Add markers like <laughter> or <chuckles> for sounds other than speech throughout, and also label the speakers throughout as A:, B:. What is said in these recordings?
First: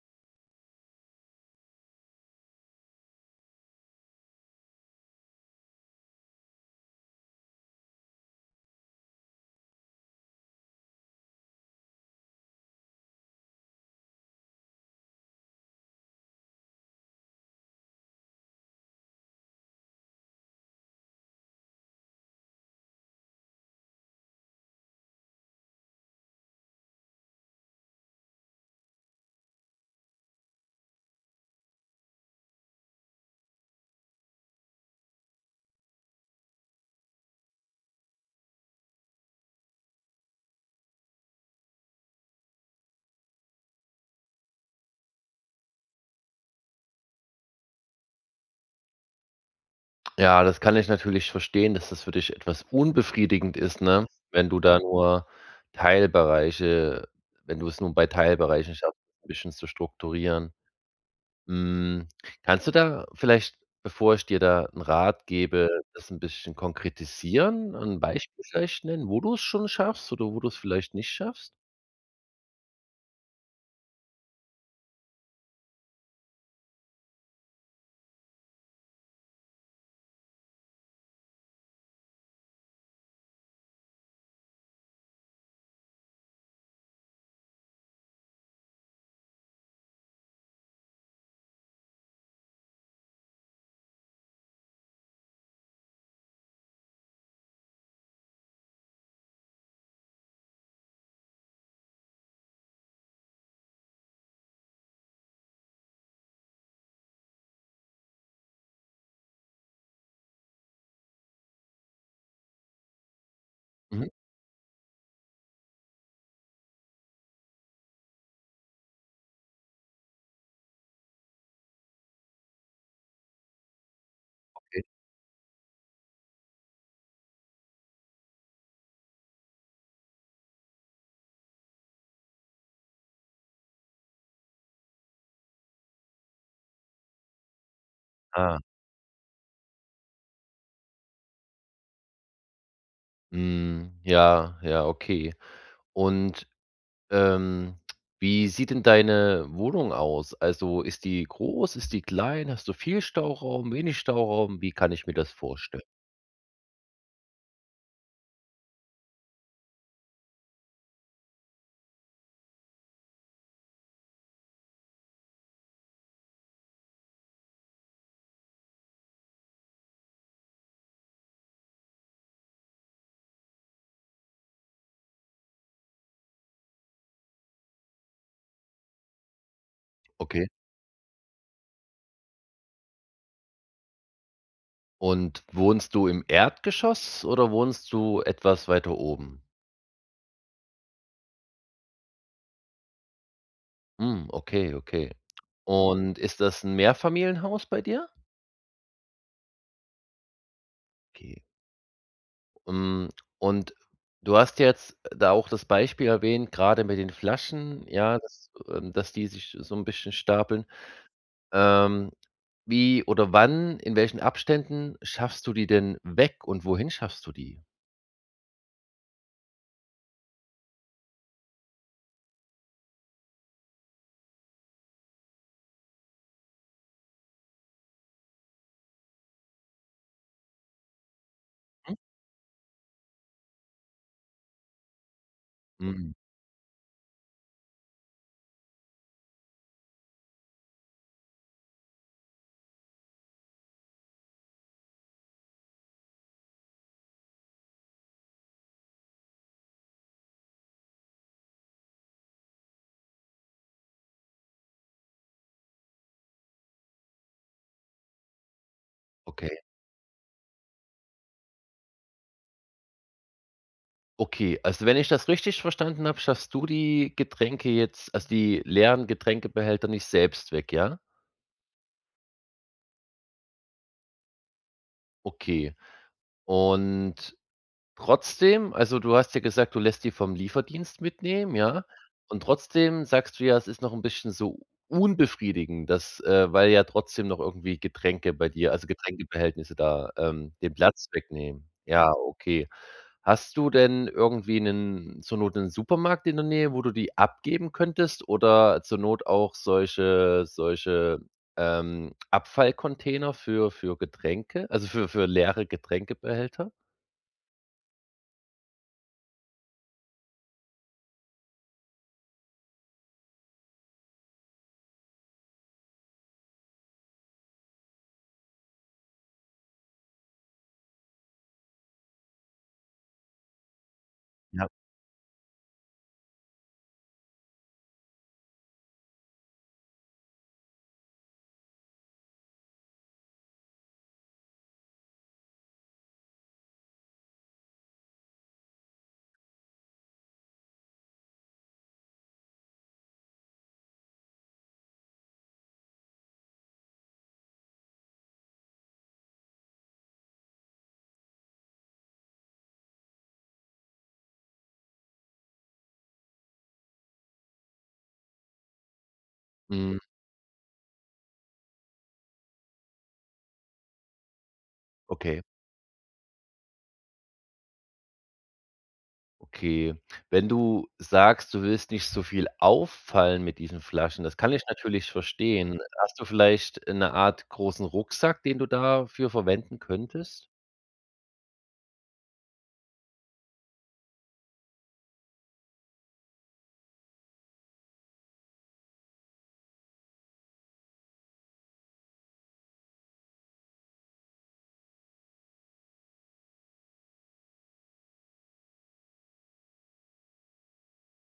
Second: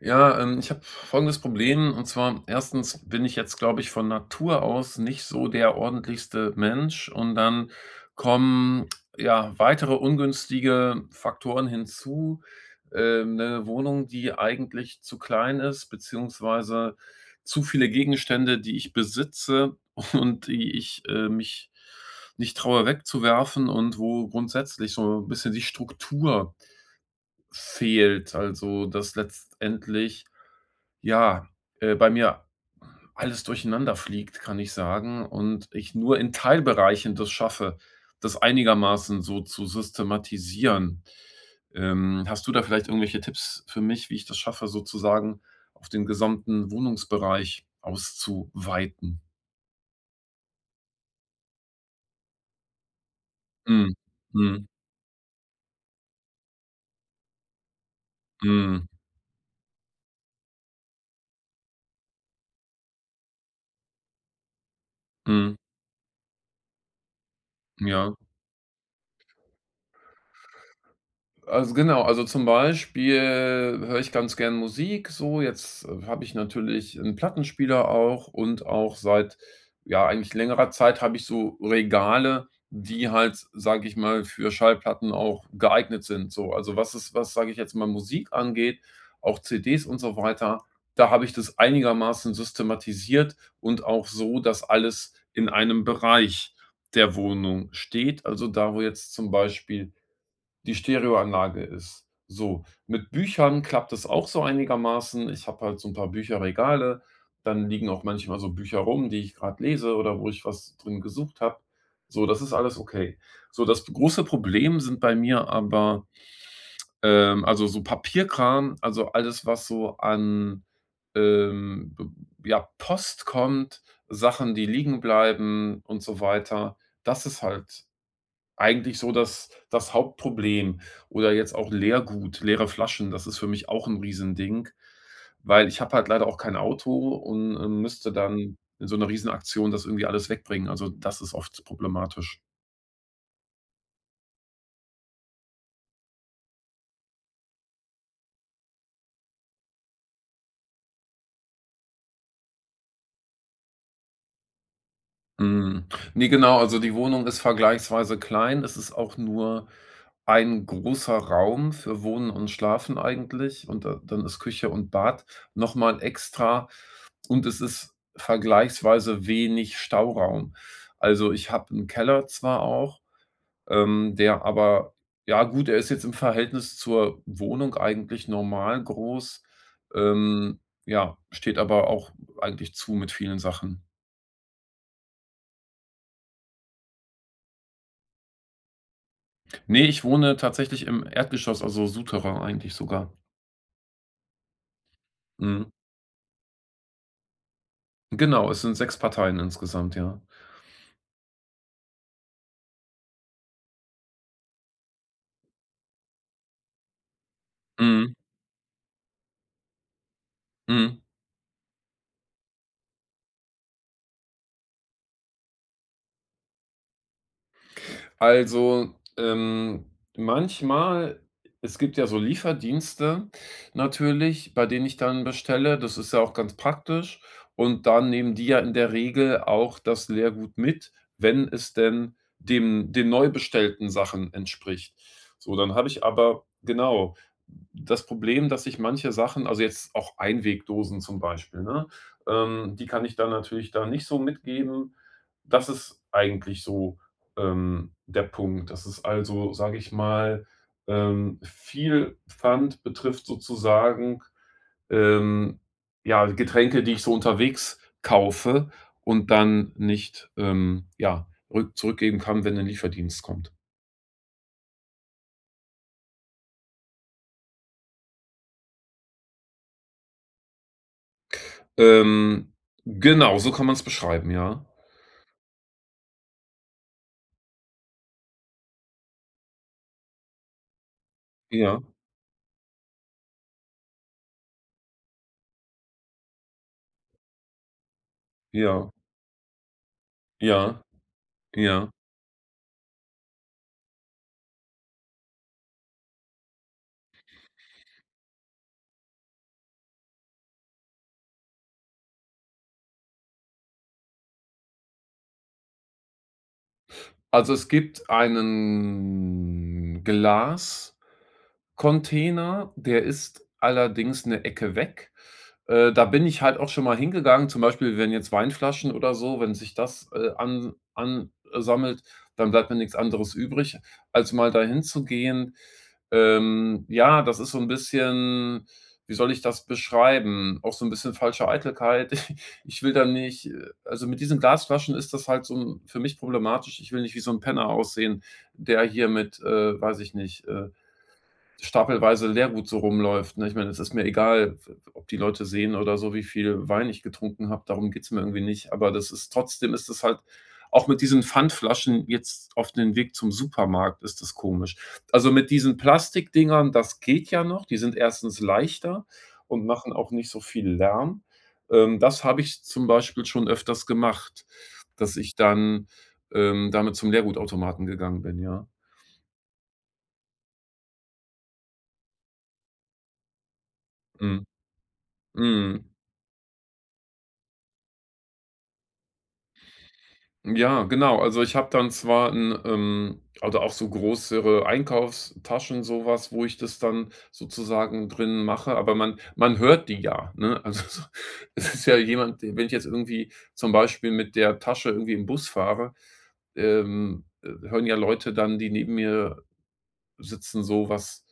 A: Ja, ähm, ich habe folgendes Problem. Und zwar 1. bin ich jetzt, glaube ich, von Natur aus nicht so der ordentlichste Mensch. Und dann kommen ja weitere ungünstige Faktoren hinzu. Ähm, 'ne Wohnung, die eigentlich zu klein ist, beziehungsweise zu viele Gegenstände, die ich besitze und die ich, äh, mich nicht traue wegzuwerfen, und wo grundsätzlich so bisschen die Struktur fehlt. Also, dass letztendlich ja, äh, bei mir alles durcheinanderfliegt, kann ich sagen und ich nur in Teilbereichen das schaffe, das einigermaßen so zu systematisieren. Ähm, hast du da vielleicht irgendwelche Tipps für mich, wie ich das schaffe, sozusagen auf den gesamten Wohnungsbereich auszuweiten?
B: Ja, das kann ich natürlich verstehen, dass das für dich etwas unbefriedigend ist,
A: Mhm,
B: ne? Wenn du
A: mhm.
B: da nur Teilbereiche wenn du es nur bei Teilbereichen
A: Mhm.
B: schaffst, 'n bisschen zu strukturieren. Hm, kannst du da vielleicht, bevor ich dir da 'n Rat
A: Mhm.
B: gebe, das 'n bisschen konkretisieren? Ein
A: Ja.
B: Beispiel vielleicht nennen, wo du es schon schaffst oder wo du es vielleicht nicht schaffst?
A: Also, genau, also zum Beispiel höre ich ganz gern Musik, so, jetzt habe ich natürlich 'n Plattenspieler auch und auch seit, ja, eigentlich längerer Zeit habe ich so Regale, die halt, s sage ich mal, für Schallplatten auch geeignet sind, so. Also was ist was, sage ich jetzt, mal Musik angeht, auch CDs und so weiter, da habe ich das einigermaßen systematisiert und auch so, dass alles in 1 Bereich der Wohnung steht. Also da, wo jetzt zum Beispiel die Stereoanlage ist, so. Mit Büchern klappt das auch so einigermaßen. Ich habe halt so'n paar Bücherregale, dann liegen auch manchmal so Bücher rum, die ich gerade lese oder wo ich was drin gesucht habe, so, das ist alles okay. So, das
B: Mhm.
A: große Problem sind bei mir, aber, ähm, also so Papierkram, also alles, was so an, ähm, b ja, Post kommt, Sachen, die
B: Okay.
A: liegen bleiben und so weiter. Das ist halt eigentlich so das das Hauptproblem, oder jetzt auch Leergut, leere Flaschen. Das ist für mich auch 'n Riesending, weil ich habe halt leider auch kein Auto und, ähm, müsste dann
B: Ah.
A: in so 'ner Riesenaktion das irgendwie alles wegbringen. Also, das ist oft problematisch.
B: Mhm, ja, ja, okay. Und, ähm, wie sieht denn deine Wohnung aus? Also ist die groß, ist die klein? Hast du viel Stauraum, wenig Stauraum? Wie kann ich mir das vorstel
A: Mhm, ne, genau, also, die Wohnung ist vergleichsweise klein. Es ist auch nur ein großer Raum für Wohnen und Schlafen eigentlich. Und da dann ist Küche und Bad noch mal extra. Und es ist vergleichsweise wenig Stauraum. Also, ich habe 'n Keller zwar auch, ähm, der aber ja, gut, er ist jetzt im Verhältnis zur Wohnung eigentlich normal groß.
B: Okay.
A: Ähm, ja, steht aber auch eigentlich zu mit vielen Sachen.
B: Und wohnst du im Erdgeschoss oder wohnst du etwas weiter oben?
A: Ne, ich wohne tatsächlich im Erdgeschoss, also, Souterrain eigentlich sogar.
B: Mhm, okay, okay.
A: Mhm.
B: Und ist das 'n Mehrfamilienhaus bei dir?
A: Genau, es sind sechs Parteien insgesamt, ja.
B: Okay. Mhm, und du hast jetzt da auch das Beispiel erwähnt, grade mit den Flaschen,
A: Mhm.
B: ja, dass, ähm dass die sich so 'n bisschen stapeln.
A: Mhm.
B: Ähm, wie oder wann, in welchen Abständen schaffst du die denn weg und wohin schaffst du die?
A: Also, ähm, manchmal es gibt ja so Lieferdienste natürlich, bei denen ich dann bestelle, das ist ja auch ganz praktisch. Und da nehmen die ja in der Regel auch das Lehrgut mit, wenn es
B: Mhm
A: denn dem den neu bestellten Sachen entspricht. So, dann habe ich
B: Mhm.
A: aber genau, das Problem, dass ich manche Sachen also, jetzt auch Einwegdosen zum Beispiel, ne? Ähm, die kann ich dann natürlich da nicht so mitgeben. Das ist eigentlich so, ähm, der Punkt. Dass es also, sage ich mal, ähm, viel Pfand betrifft sozusagen. Ähm, ja, Getränke, die ich so unterwegs kaufe und
B: Okay.
A: dann nicht, ähm, ja rück zurückgeben kann, wenn 'nen Lieferdienst kommt.
B: Okay, olso, wenn ich das richtig verstanden habe, schaffst du die Getränke jetzt, also, die leeren Getränkebehälter, nicht selbst weg, ja?
A: Ähm, genau, so kann man's beschreiben, ja.
B: Okay. Und trotzdem, also, du hast ja gesagt, du lässt die vom Lieferdienst mitnehmen,
A: Ja.
B: ja? Und trotzdem sagst du ja, „es ist noch 'n bisschen so unbefriedigend, dass, äh weil ja trotzdem noch irgendwie Getränke bei dir also,
A: Ja.
B: Getränkebehältnisse da, ähm, den
A: Ja,
B: Platz wegnehmen“.
A: ja.
B: Ja, okay, hast du denn irgendwie 'nen zur Not 'nen Supermarkt in der Nähe, wo du die abgeben könntest? Oder zur Not auch solche solche, ähm, Abfallcontainer für für Getränke, also, für für leere Getränkebehälter?
A: Also, es gibt einen Glascontainer. Der ist allerdings 'ne Ecke weg. Äh, da bin ich halt auch schon mal hingegangen. Zum Beispiel, wenn jetzt Weinflaschen oder so wenn sich das, äh, an an, äh, sammelt, dann bleibt mir nichts anderes übrig, als mal da
B: Ja.
A: hinzugehen. Ähm, ja, das ist so 'n bisschen, wie soll ich das beschreiben, auch so 'n bisschen falsche Eitelkeit. <chuckles> Ich will da nicht, äh also, mit diesen Glasflaschen ist das halt so 'n für mich problematisch. Ich will nicht wie so 'n Penner aussehen, der hier mit, äh, weiß ich nicht, äh, stapelweise Lehrgut so rumläuft, ne? Ich meine, es ist mir egal, f f ob die Leute sehen oder so, wie viel Wein ich getrunken habe, darum geht's mir irgendwie nicht. Aber das ist trotzdem ist es halt, auch mit diesen Pfandflaschen jetzt auf den Weg zum Supermarkt, ist das komisch. Also, mit diesen Plastikdingern, das geht ja noch. Die sind erstens leichter und machen
B: Mhm.
A: auch nicht so viel Lärm. Ähm, das habe ich zum Beispiel schon öfters gemacht, dass ich
B: Okay.
A: dann, ähm, damit zum Leergutautomaten gegangen bin, ja.
B: Okay, wenn du sagst, „du willst nicht so viel auffallen mit diesen Flaschen“. Das
A: Mhm,
B: kann ich natürlich verstehen.
A: mhm.
B: Hast du vielleicht, äh, 'ne Art großen Rucksack, den du dafür verwenden könntest?
A: Ja, genau. Also, ich habe dann zwar 'n, ähm oder auch so größere Einkaufstaschen, sowas, wo ich das dann sozusagen drin mache. Aber man man hört die ja, ne? Also so, es ist ja jemand d wenn ich jetzt irgendwie zum Beispiel mit der Tasche irgendwie im Bus fahre, ähm, äh, hören ja Leute dann, die neben mir sitzen, so was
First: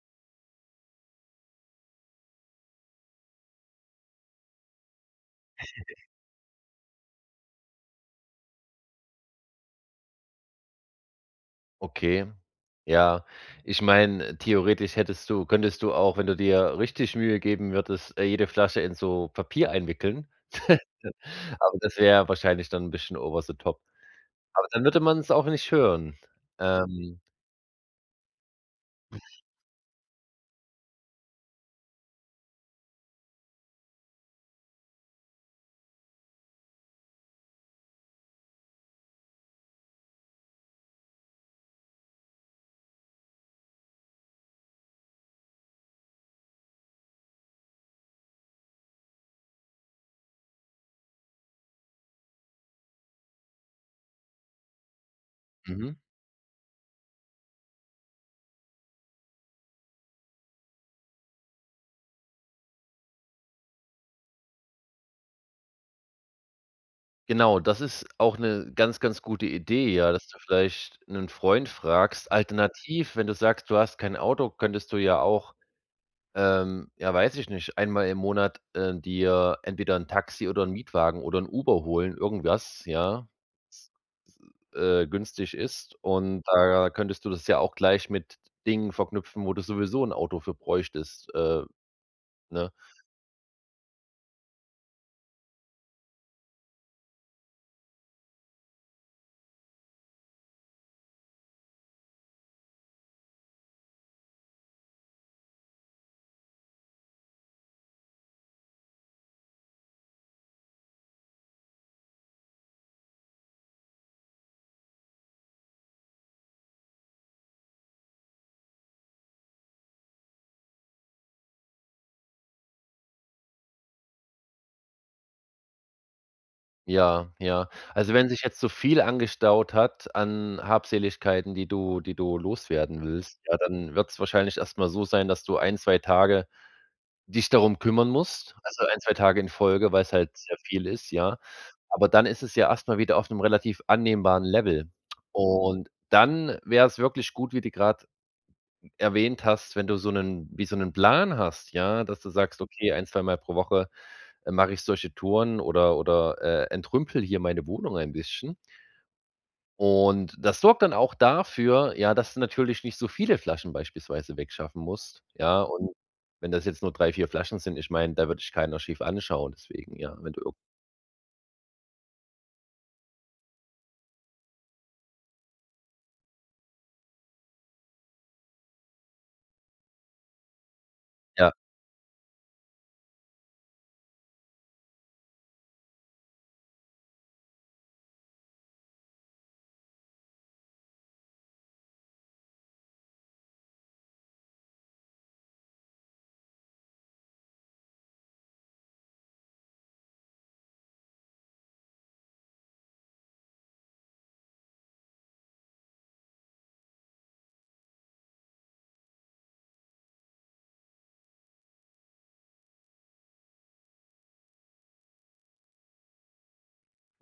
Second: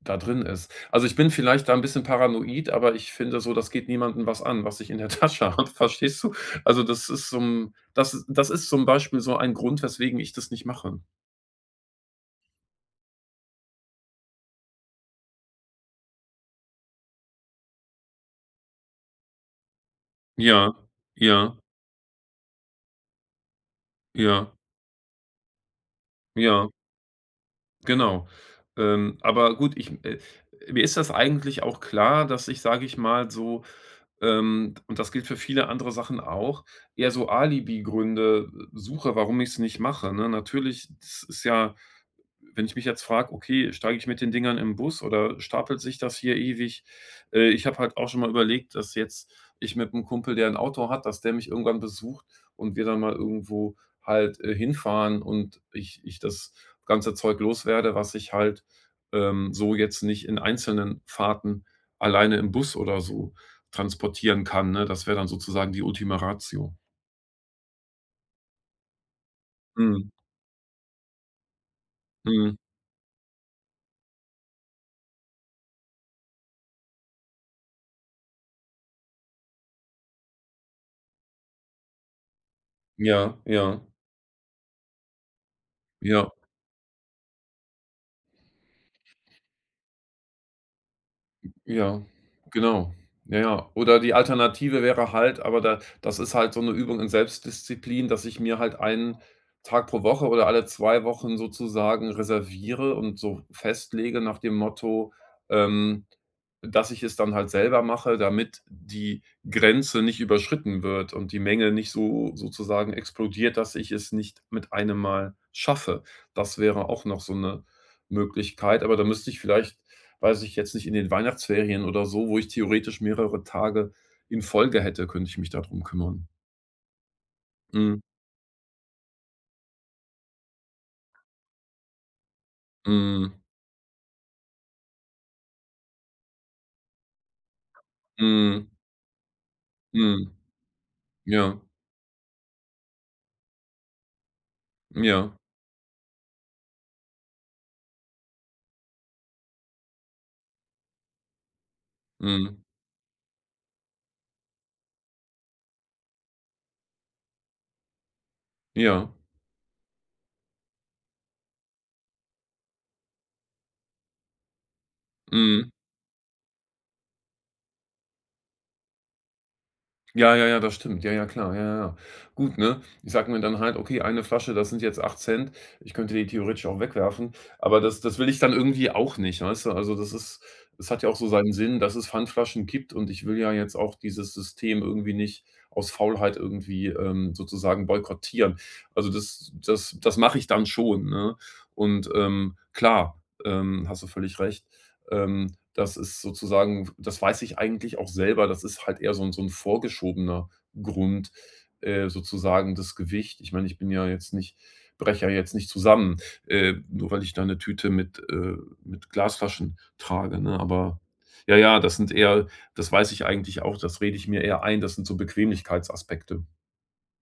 A: da drin ist. Also, ich bin vielleicht da 'n bisschen paranoid, aber ich finde so, das geht niemanden was an, was ich in der Tasche habe,
B: <chuckles>
A: verstehst du? Also, das ist so 'n das das ist zum Beispiel so ein Grund, weswegen ich das nicht mache.
B: Okay. Ja. Ich meine, theoretisch hättest du könntest du auch wenn du dir richtig Mühe geben würdest, jede Flasche in so Papier einwickeln.
A: Ja,
B: <chuckles>
A: ja.
B: Aber das wäre wahrscheinlich dann ein bisschen Over the Top.
A: Ja.
B: Aber dann würde man es auch nicht hören.
A: Ja.
B: Ähm.
A: Genau. Ähm, aber gut ich, äh mir ist das eigentlich auch klar, dass ich sage ich mal so, ähm und das gilt für viele andere Sachen auch eher so Alibi-Gründe suche, warum ich's nicht mache, ne? Natürlich es ist ja, wenn ich mich jetzt frage: „Okay, steige ich mit den Dingern in' Bus oder stapelt sich das hier ewig?“ Äh, ich habe halt auch schon mal überlegt, dass jetzt ich mit 'nem Kumpel, der 'n Auto hat, dass der mich irgendwann besucht und wir dann mal irgendwo halt, äh, hinfahren und
B: Mhm.
A: ich ich das ganze Zeug los werde, was ich halt, ähm, so jetzt nicht in einzelnen Fahrten alleine im Bus oder so transportieren kann, ne? Das wäre dann sozusagen die Ultima Ratio.
B: Genau. Das ist auch 'ne ganz ganz gute Idee,
A: Mhm.
B: ja, dass du vielleicht 'nen Freund fragst.
A: Mhm.
B: Alternativ, wenn du sagst, du hast kein Auto, könntest du ja auch, ähm ja, weiß ich nicht einmal im Monat, äh, dir entweder 'n Taxi oder 'n Mietwagen oder 'n Uber holen, irgendwas, ja.
A: Ja, ja.
B: äh, günstig ist.
A: Ja.
B: Und da könntest du das ja auch gleich mit Dingen verknüpfen, wo du sowieso 'n Auto für bräuchtest. Äh,
A: Ja,
B: ne?
A: genau. Ja ja. Oder die Alternative wäre halt aber da das ist halt so 'ne Übung in Selbstdisziplin, dass ich mir halt 1 Tag pro Woche oder alle 2 Wochen sozusagen reserviere und so festlege nach dem Motto, ähm, dass ich es dann halt selber mache, damit die Grenze nicht überschritten wird und die Menge nicht so sozusagen explodiert, dass ich es nicht mit einem Mal schaffe. Das wäre auch noch so 'ne Möglichkeit. Aber da müsste ich vielleicht weiß ich jetzt nicht, in den Weihnachtsferien oder so, wo ich theoretisch mehrere Tage in Folge hätte könnte ich mich da drum kümmern.
B: Ja, ja.
A: Mhm.
B: Also, wenn sich jetzt so viel angestaut hat an Habseligkeiten, die du die du loswerden willst,
A: Mhm.
B: ja, dann wird's wahrscheinlich erstmal so sein, dass du 1, 2 Tage dich darum kümmern musst.
A: Mhm.
B: Also 1, 2 Tage in Folge, weil's
A: Mhm.
B: halt sehr viel ist, ja.
A: Ja.
B: Aber dann ist es ja erstmal wieder auf 'nem relativ annehmbaren Level.
A: Ja.
B: Und dann wär's wirklich gut, wie du gerade erwähnt hast. Wenn du so 'nen wie so 'nen Plan hast, ja, dass du sagst:
A: Mhm.
B: „Okay, ein zweimal mal pro Woche, äh, mache ich solche Touren oder oder, äh, entrümple hier meine Wohnung ein bisschen.“
A: Ja.
B: Und das sorgt dann auch dafür, ja, dass du natürlich nicht so viele Flaschen beispielsweise wegschaffen musst, ja.
A: Mhm.
B: Und wenn das jetzt nur 3, 4 Flaschen sind. Ich meine, da wird dich keiner schief anschauen deswegen, ja, wenn
A: Ja,
B: du
A: ja,
B: irgend
A: ja, das stimmt. Ja, ja, klar. Ja, ja, ja. Gut, ne? Ich sage mir dann halt: „Okay, 1 Flasche, das sind jetzt 8ct.“ Ich könnte die theoretisch auch wegwerfen. Aber das das will ich dann irgendwie auch nicht, weißt du. Also, das ist das hat ja auch so
B: Ja.
A: seinen Sinn, dass es Pfandflaschen gibt und ich will ja jetzt auch dieses System irgendwie nicht aus Faulheit irgendwie, ähm, sozusagen boykottieren. Also das das das mache ich dann schon, ne? Und, ähm, klar, ähm, hast du völlig recht. Ähm, das ist sozusagen w das weiß ich eigentlich auch selber. Das ist halt eher so 'n so 'n vorgeschobener Grund. Äh, sozusagen das Gewicht. Ich meine, ich bin ja jetzt nicht breche ja jetzt nicht zusammen, äh, nur weil ich da 'ne Tüte mit äh, mit Glasflaschen trage, ne? Aber ja, ja, das sind eher das weiß ich eigentlich auch. Das rede ich mir eher ein. Das sind so Bequemlichkeitsaspekte.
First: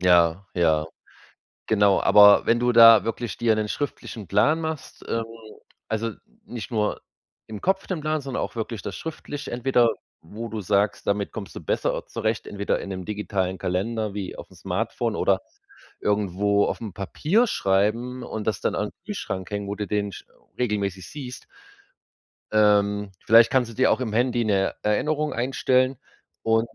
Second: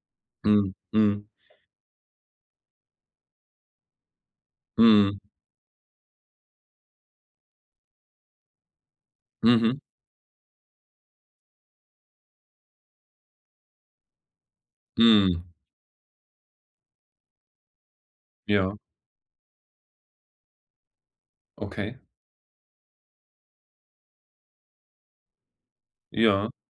B: Ja,
A: Mhm,
B: ja,
A: mhm.
B: genau. Aber wenn du da wirklich dir 'nen schriftlichen Plan machst,
A: Mhm.
B: ähm also, nicht nur im Kopf den Plan, sondern auch wirklich das schriftlich.
A: Mhm.
B: Entweder wo du sagst, damit kommst du besser zurecht. Entweder in 'nem digitalen Kalender wie auf'm Smartphone oder
A: Mhm.
B: irgendwo auf'm Papier schreiben und das dann
A: Ja.
B: an Kühlschrank hängen, wo du den sch regelmäßig siehst.
A: Okay.
B: Ähm, vielleicht kannst du dir auch im Handy 'ne Erinnerung einstellen
A: Ja.
B: und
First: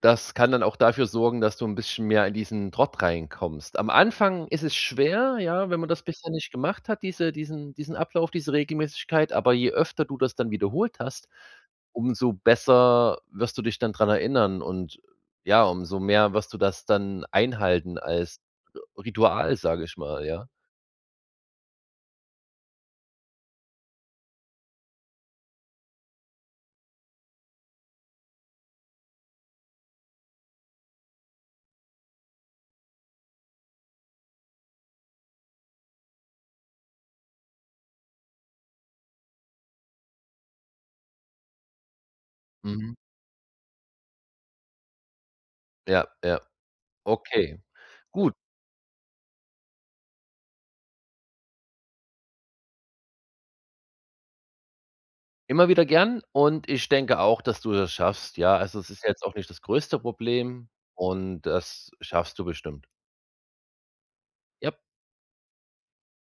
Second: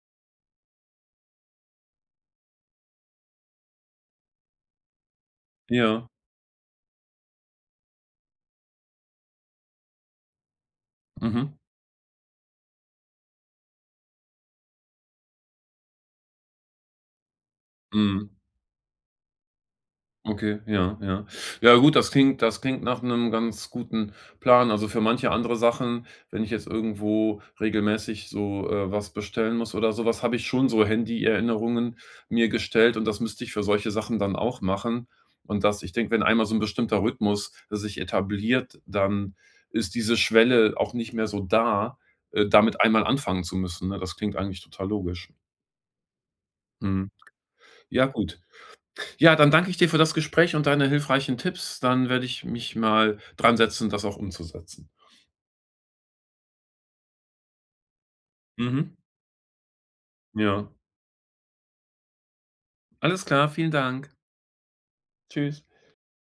B: das kann dann auch dafür sorgen, dass du 'n bisschen mehr in diesen Trott reinkommst. Am Anfang ist es schwer, ja, wenn man das
A: Ja.
B: bisher nicht gemacht hat, diese diesen diesen Ablauf, diese Regelmäßigkeit. Aber je öfter du das dann wiederholt hast,
A: Mhm.
B: umso besser wirst du dich dann dran erinnern. Und ja, umso mehr wirst du das dann einhalten
A: Mhm.
B: als Ri Ritual, sage ich mal, ja.
A: Okay. Ja, ja, ja, gut, das klingt das klingt nach 'nem ganz guten Plan. Also, für manche andere Sachen, wenn ich jetzt irgendwo regelmäßig so, äh, was bestellen muss oder so was habe ich schon so Handy-Erinnerungen mir gestellt. Und das müsste ich für solche Sachen dann auch machen. Und das ich denke, wenn einmal so ein bestimmter Rhythmus sich etabliert, dann ist diese Schwelle auch nicht mehr so da, äh, damit
B: Mhm.
A: einmal anfangen zu müssen. Ne, das klingt eigentlich total logisch.
B: Ja, ja,
A: Mhm,
B: okay,
A: ja,
B: gut.
A: gut. Ja, dann danke ich dir für das Gespräch und deine hilfreichen Tipps. Dann werde ich mich mal dransetzen, das auch umzusetzen.
B: Immer wieder gern. Und ich denke auch, dass du das schaffst. Ja, also, es
A: Mhm.
B: ist jetzt auch nicht das größte Problem.
A: Ja.
B: Und das schaffst du bestimmt.
A: Alles klar. Vielen Dank.
B: Jap.
A: Tschüss.